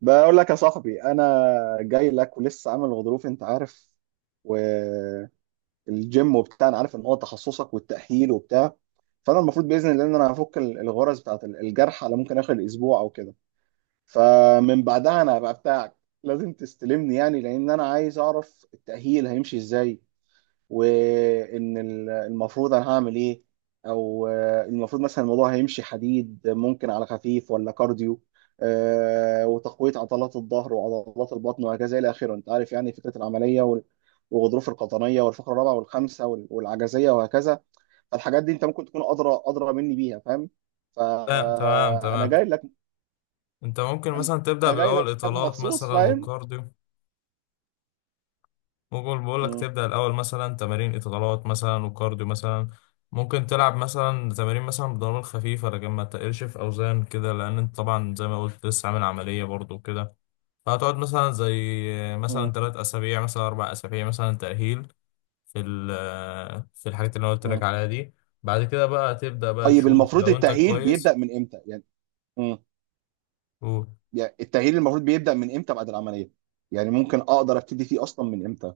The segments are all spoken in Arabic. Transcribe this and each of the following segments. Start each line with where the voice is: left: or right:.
right: بقول لك يا صاحبي، انا جاي لك ولسه عامل غضروف. انت عارف، والجيم وبتاع. انا عارف ان هو تخصصك والتأهيل وبتاع. فانا المفروض باذن الله ان انا هفك الغرز بتاعت الجرح، على ممكن اخر اسبوع او كده. فمن بعدها انا هبقى بتاعك. لازم تستلمني يعني، لان انا عايز اعرف التأهيل هيمشي ازاي. وان المفروض انا هعمل ايه، او المفروض مثلا الموضوع هيمشي حديد. ممكن على خفيف، ولا كارديو. وتقويه عضلات الظهر وعضلات البطن وهكذا الى اخره. انت عارف يعني فكره العمليه، والغضروف القطنيه والفقره الرابعه والخامسه، والعجزيه وهكذا. فالحاجات دي انت ممكن تكون ادرى ادرى مني بيها، فاهم؟
left: لا، تمام
right: فانا
left: تمام.
right: جاي لك.
left: انت ممكن
right: انا
left: مثلا تبدأ
right: جاي
left: بالأول
right: لك
left: إطالات
right: مخصوص،
left: مثلا
right: فاهم؟
left: وكارديو. ممكن بقول لك
right: مم.
left: تبدأ الأول مثلا تمارين إطالات مثلا وكارديو مثلا. ممكن تلعب مثلا تمارين مثلا بدمبل خفيفة، لكن ما تقلش في أوزان كده، لأن انت طبعا زي ما قلت لسه عامل عملية برضو كده. فهتقعد مثلا زي مثلا
right: مم.
left: 3 أسابيع مثلا 4 أسابيع مثلا تأهيل في الحاجات اللي أنا قلت لك
right: مم.
left: عليها دي. بعد كده بقى تبدأ بقى
right: طيب،
left: تشوف
right: المفروض
left: لو انت
right: التأهيل
left: كويس.
right: بيبدأ من امتى؟ يعني، التغيير المفروض بيبدأ من امتى بعد العملية؟ يعني ممكن اقدر ابتدي فيه اصلا من امتى؟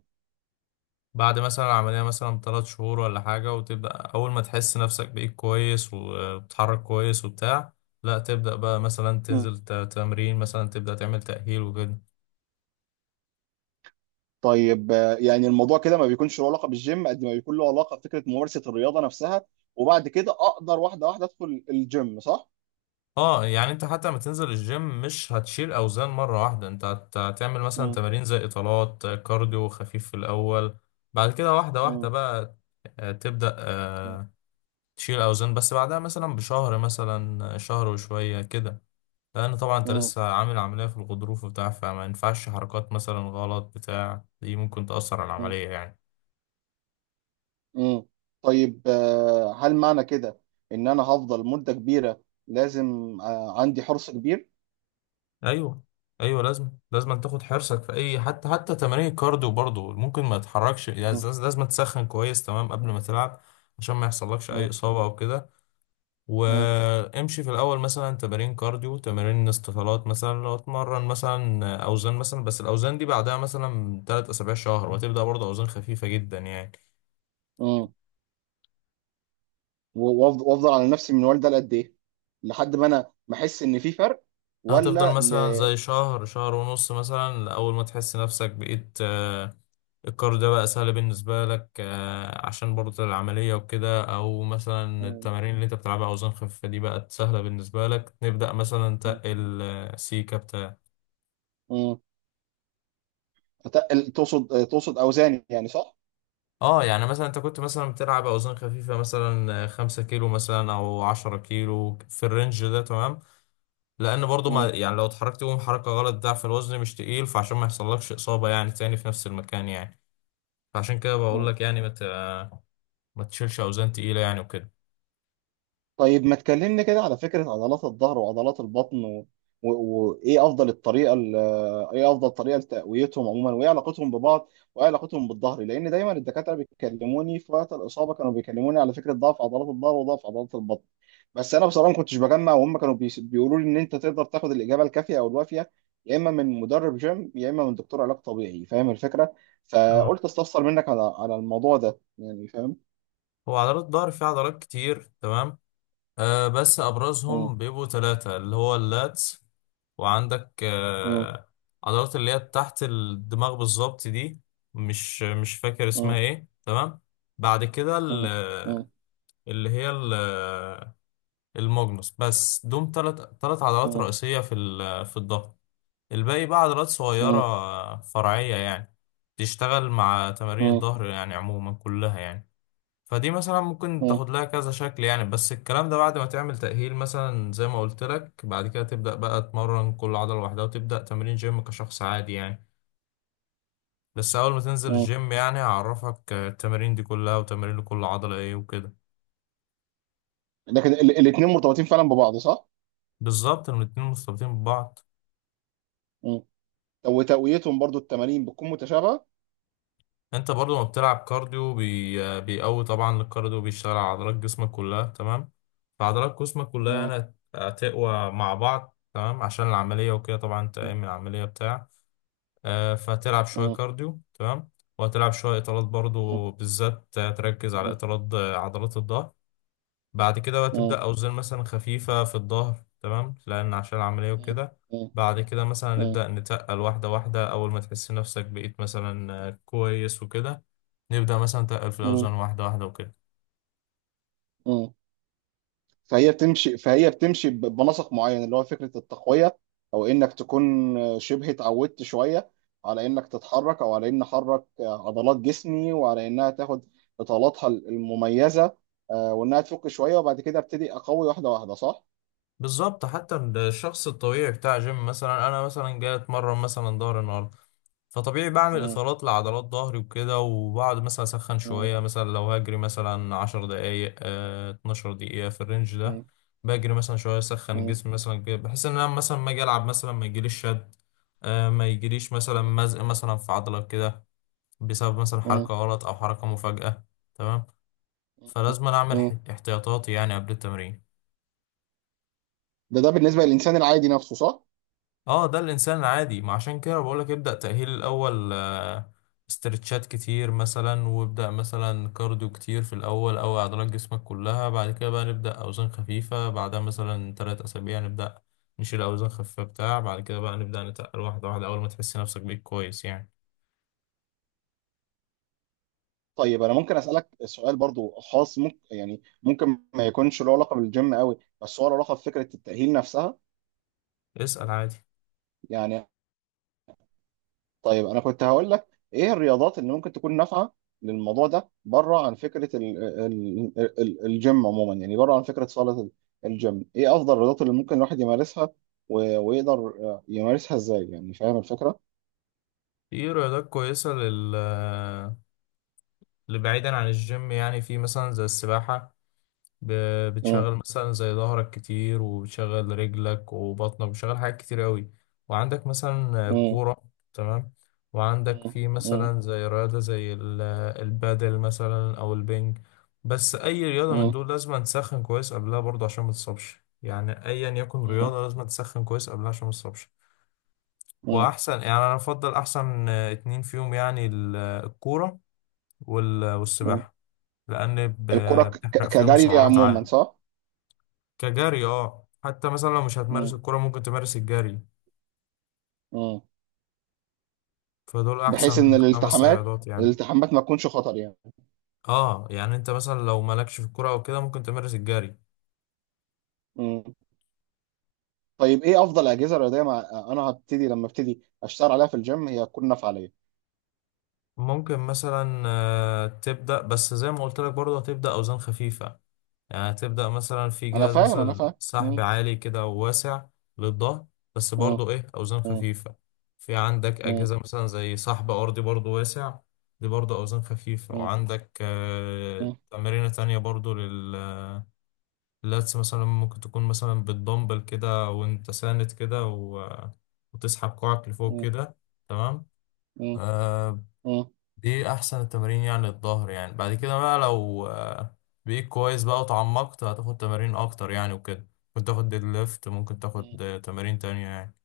left: بعد مثلا العملية مثلا 3 شهور ولا حاجة، وتبدأ أول ما تحس نفسك بإيد كويس وبتتحرك كويس وبتاع، لا تبدأ بقى مثلا
right: مم.
left: تنزل تمرين، مثلا تبدأ تعمل تأهيل وكده.
right: طيب، يعني الموضوع كده ما بيكونش له علاقة بالجيم قد ما بيكون له علاقة بفكرة ممارسة الرياضة نفسها. وبعد كده اقدر واحدة واحدة ادخل الجيم، صح؟
left: اه، يعني انت حتى لما تنزل الجيم مش هتشيل أوزان مرة واحدة. انت هتعمل مثلا
right: مم.
left: تمارين زي إطالات كارديو خفيف في الأول. بعد كده واحدة واحدة
right: مم.
left: بقى. تبدأ
right: مم.
left: تشيل أوزان، بس بعدها مثلا بشهر مثلا شهر وشوية كده. لأن طبعا أنت
right: مم.
left: لسه عامل عملية في الغضروف وبتاع، فما ينفعش حركات مثلا غلط بتاع. دي ممكن تأثر على
right: مم.
left: العملية يعني.
right: مم. طيب، هل معنى كده ان انا هفضل مدة كبيرة لازم، عندي حرص كبير؟
left: أيوه أيوه، لازم لازم تاخد حرصك في أي حتى حتى تمارين الكارديو برضه. ممكن ما تتحركش يعني،
right: مم.
left: لازم تسخن كويس تمام قبل ما تلعب، عشان ما يحصلكش أي
right: مم.
left: إصابة أو كده. وامشي في الأول مثلا تمارين كارديو تمارين استطالات مثلا، لو اتمرن مثلا أوزان مثلا بس الأوزان دي بعدها مثلا تلات أسابيع شهر، وهتبدأ برضه أوزان خفيفة جدا يعني.
right: مم. وافضل على نفسي من والده لقد ايه، لحد ما انا ما احس ان في فرق،
left: هتفضل
right: ولا
left: مثلا زي شهر شهر ونص مثلا، أول ما تحس نفسك بقيت القرار ده بقى سهل بالنسبة لك، عشان برضه العملية وكده، أو مثلا
right: مم.
left: التمارين اللي أنت بتلعبها أوزان خفيفة دي بقت سهلة بالنسبة لك، نبدأ مثلا
right: مم.
left: تقل سيكة بتاع.
right: مم. تقصد تقصد اوزاني يعني، صح؟
left: اه، يعني مثلا انت كنت مثلا بتلعب اوزان خفيفه مثلا 5 كيلو مثلا او 10 كيلو في الرينج ده تمام. لان برضو ما
right: مم.
left: يعني لو اتحركت يوم حركه غلط ضعف الوزن مش تقيل، فعشان ما يحصلكش اصابه يعني تاني في نفس المكان يعني. فعشان كده بقول
right: مم.
left: لك يعني ما تشيلش اوزان تقيله يعني وكده.
right: طيب ما تكلمني كده على فكرة عضلات الظهر وعضلات البطن و... وإيه أفضل الطريقة إيه أفضل طريقة لتقويتهم عموما، وإيه علاقتهم ببعض، وإيه علاقتهم بالظهر. لأن دايما الدكاترة بيكلموني في وقت الإصابة، كانوا بيكلموني على فكرة ضعف عضلات الظهر وضعف عضلات البطن. بس أنا بصراحة ما كنتش بجمع، وهم كانوا بيقولوا لي إن أنت تقدر تاخد الإجابة الكافية أو الوافية، يا إما من مدرب جيم يا إما من دكتور علاج طبيعي، فاهم الفكرة.
left: اه،
right: فقلت أستفسر منك على الموضوع ده يعني، فاهم؟
left: هو عضلات الظهر فيها عضلات كتير تمام. آه، بس
right: مم.
left: ابرزهم بيبقوا ثلاثه، اللي هو اللاتس، وعندك
right: مم.
left: آه، عضلات اللي هي تحت الدماغ بالظبط دي، مش فاكر
right: مم.
left: اسمها ايه تمام. بعد كده
right: مم.
left: اللي هي الماجنوس، بس دوم ثلاث. ثلاث عضلات
right: مم.
left: رئيسيه في الظهر. الباقي بقى عضلات
right: مم.
left: صغيرة فرعية يعني، تشتغل مع تمارين
right: مم.
left: الظهر يعني عموما كلها يعني. فدي مثلا ممكن
right: مم.
left: تاخد لها كذا شكل يعني، بس الكلام ده بعد ما تعمل تأهيل مثلا زي ما قلت لك. بعد كده تبدأ بقى تمرن كل عضلة لوحدها، وتبدأ تمرين جيم كشخص عادي يعني. بس أول ما تنزل
right: مم.
left: الجيم يعني هعرفك التمارين دي كلها، وتمارين لكل عضلة ايه وكده.
right: لكن الاثنين مرتبطين فعلا ببعض، صح؟
left: بالظبط، إن الاتنين مرتبطين ببعض.
right: مم. وتقويتهم برضو، التمارين بتكون متشابهة.
left: انت برضو ما بتلعب كارديو، بيقوي طبعا. الكارديو بيشتغل على عضلات جسمك كلها تمام، فعضلات جسمك كلها
right: مم.
left: يعني هتقوى مع بعض تمام، عشان العملية وكده. طبعا انت
right: مم.
left: قايم من العملية بتاع، فتلعب شوية
right: مم.
left: كارديو تمام، وهتلعب شوية اطالات برضو، بالذات تركز على
right: مم.
left: اطالات عضلات الظهر. بعد كده بقى تبدأ
right: مم.
left: أوزان مثلا خفيفة في الظهر تمام، لأن عشان العملية
right: مم.
left: وكده. بعد كده مثلا
right: مم.
left: نبدأ نتقل واحدة واحدة، أول ما تحس نفسك بقيت مثلا كويس وكده، نبدأ مثلا نتقل في الأوزان
right: مم.
left: واحدة واحدة وكده.
right: مم. فهي بتمشي بنسق معين، اللي هو فكرة التقوية، او انك تكون شبه اتعودت شوية على انك تتحرك، او على ان احرك عضلات جسمي وعلى انها تاخد اطالاتها المميزة، وانها تفك شوية، وبعد كده ابتدي اقوي واحدة واحدة، صح؟
left: بالظبط، حتى الشخص الطبيعي بتاع جيم، مثلا أنا مثلا جاي أتمرن مثلا ظهر النهاردة، فطبيعي بعمل إطالات لعضلات ظهري وكده، وبعد مثلا أسخن
right: مم.
left: شوية مثلا، لو هجري مثلا 10 دقايق 12 دقيقة في الرينج ده.
right: مم.
left: بجري مثلا شوية أسخن
right: مم.
left: الجسم مثلا كده، بحيث إن أنا مثلا ما أجي ألعب مثلا ما يجيليش شد، ما يجيليش مثلا مزق مثلا في عضلة كده، بسبب مثلا
right: مم.
left: حركة غلط أو حركة مفاجأة. تمام.
right: مم.
left: فلازم أنا أعمل
right: مم.
left: احتياطاتي يعني قبل التمرين.
right: ده بالنسبة للإنسان العادي نفسه، صح؟
left: اه، ده الانسان العادي. ما عشان كده بقولك ابدأ تأهيل الاول، استرتشات كتير مثلا، وابدأ مثلا كارديو كتير في الاول او عضلات جسمك كلها. بعد كده بقى نبدأ اوزان خفيفة، بعدها مثلا 3 اسابيع نبدأ نشيل اوزان خفيفة بتاع. بعد كده بقى نبدأ نتقل واحدة واحدة اول ما تحس نفسك بيك كويس يعني.
right: طيب أنا ممكن أسألك سؤال برضو خاص. ممكن يعني ممكن ما يكونش له علاقة بالجيم قوي، بس هو له علاقة بفكرة التأهيل نفسها.
left: اسأل عادي.
right: يعني، طيب أنا كنت هقول لك إيه الرياضات اللي ممكن تكون نافعة للموضوع ده، بره عن فكرة ال ال ال الجيم عموما، يعني بره عن فكرة صالة الجيم. إيه أفضل الرياضات اللي ممكن الواحد يمارسها، ويقدر يمارسها إزاي يعني، فاهم الفكرة؟
left: في رياضات كويسة لل اللي بعيدا عن الجيم يعني. في مثلا زي السباحة،
right: مم.
left: بتشغل مثلا زي ظهرك كتير، وبتشغل رجلك وبطنك، بتشغل حاجات كتير قوي. وعندك مثلا
right: مم.
left: كورة تمام. وعندك في
right: مم.
left: مثلا زي رياضة البادل مثلا أو البنج. بس أي رياضة من
right: مم.
left: دول لازم تسخن كويس قبلها برضه عشان ما تتصابش يعني. أيا يكن
right: مم.
left: رياضة لازم تسخن كويس قبلها عشان ما تتصابش.
right: مم.
left: وأحسن يعني أنا أفضل أحسن اتنين فيهم يعني الكورة
right: مم.
left: والسباحة، لأن
right: الكرة
left: بتحرق فيهم
right: كجري
left: سعرات
right: عموما،
left: عالية.
right: صح؟
left: كجري اه، حتى مثلا لو مش
right: مم.
left: هتمارس الكرة ممكن تمارس الجري.
right: مم.
left: فدول
right: بحيث ان
left: أحسن خمس رياضات يعني.
right: الالتحامات ما تكونش خطر يعني.
left: اه، يعني انت مثلا لو مالكش في الكرة او كده ممكن تمارس الجري.
right: مم. طيب ايه افضل اجهزه رياضيه، مع انا هبتدي لما ابتدي اشتغل عليها في الجيم هي تكون نافعه ليا.
left: ممكن مثلا تبدأ، بس زي ما قلت لك برضه هتبدأ أوزان خفيفة. يعني هتبدأ مثلا في
right: انا
left: جهاز
right: فاهم، انا
left: مثلا
right: فاهم.
left: سحب
right: مم.
left: عالي كده وواسع للظهر، بس
right: مم.
left: برضه ايه أوزان
right: مم.
left: خفيفة. في عندك
right: مم.
left: أجهزة مثلا زي سحب أرضي برضه واسع، دي برضه أوزان خفيفة.
right: مم.
left: وعندك
right: مم.
left: تمارين تانية برضه لل اللاتس مثلا. ممكن تكون مثلا بالدمبل كده وانت ساند كده، و... وتسحب كوعك لفوق
right: مم.
left: كده. تمام.
right: مم.
left: آه، دي احسن التمارين يعني للظهر يعني. بعد كده بقى لو آه بقيت كويس بقى وتعمقت، هتاخد تمارين اكتر يعني وكده. ممكن تاخد ديد ليفت، ممكن
right: مم.
left: تاخد تمارين تانية يعني.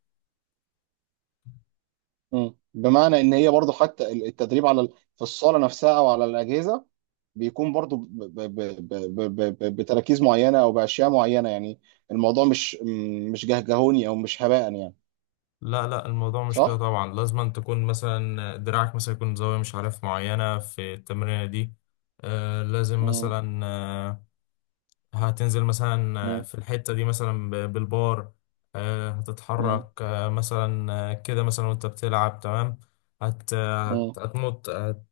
right: مم. بمعنى ان هي برضو، حتى التدريب على في الصاله نفسها او على الاجهزه، بيكون برضو بتراكيز معينة أو بأشياء معينة، يعني الموضوع مش مش جهجهوني أو مش هباء يعني،
left: لا لا، الموضوع مش كده
right: صح؟
left: طبعا. لازم أن تكون مثلا دراعك مثلا يكون زاوية مش عارف معينة في التمرينة دي. آه لازم
right: مم.
left: مثلا هتنزل مثلا
right: مم.
left: في الحتة دي مثلا بالبار.
right: مم.
left: هتتحرك مثلا كده مثلا وانت بتلعب تمام.
right: مم.
left: هتمط،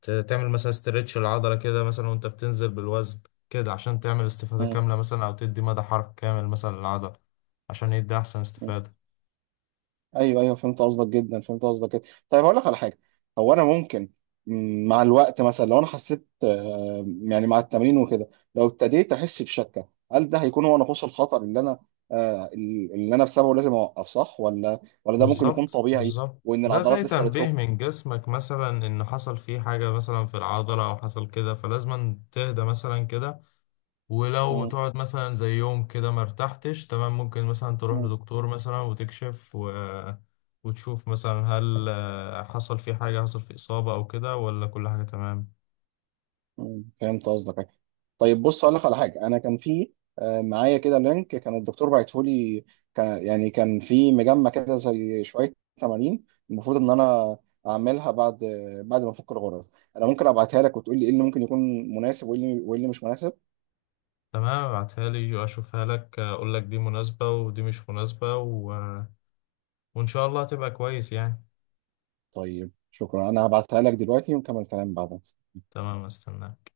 left: هتعمل مثلا استرتش العضلة كده مثلا وانت بتنزل بالوزن كده، عشان تعمل استفادة
right: مم.
left: كاملة مثلا، او تدي مدى حركة كامل مثلا للعضلة، عشان يدي احسن
right: مم.
left: استفادة.
right: أيوه، أيوه، فهمت قصدك جدا، فهمت قصدك جدا. طيب هقول لك على حاجة. هو أنا ممكن، مع الوقت مثلا لو أنا حسيت، يعني مع التمرين وكده، لو ابتديت أحس بشكة، هل ده هيكون هو نقص الخطر اللي أنا بسببه لازم أوقف، صح؟ ولا ده ممكن يكون
left: بالظبط
right: طبيعي
left: بالظبط،
right: وإن
left: ده زي
right: العضلات لسه
left: تنبيه
right: بتفك؟
left: من جسمك مثلا ان حصل فيه حاجة مثلا في العضلة او حصل كده، فلازم تهدى مثلا كده. ولو تقعد مثلا زي يوم كده ما ارتحتش تمام، ممكن مثلا تروح
right: مم.
left: لدكتور مثلا وتكشف، و... وتشوف مثلا هل آه، حصل في حاجة حصل في إصابة أو كده، ولا كل حاجة تمام.
right: مم. فهمت قصدك. طيب بص، اقول لك على حاجه. انا كان في، معايا كده لينك، كان الدكتور باعته لي. كان في مجمع كده زي شويه تمارين، المفروض ان انا اعملها بعد ما افك الغرز. انا ممكن ابعتها لك وتقول لي ايه اللي ممكن يكون مناسب وايه اللي مش مناسب.
left: تمام، ابعتها لي وأشوفها لك، أقول لك دي مناسبة ودي مش مناسبة، و... وإن شاء الله هتبقى كويس يعني.
right: طيب شكرا، انا هبعتها لك دلوقتي ونكمل الكلام بعدين.
left: تمام، استناك.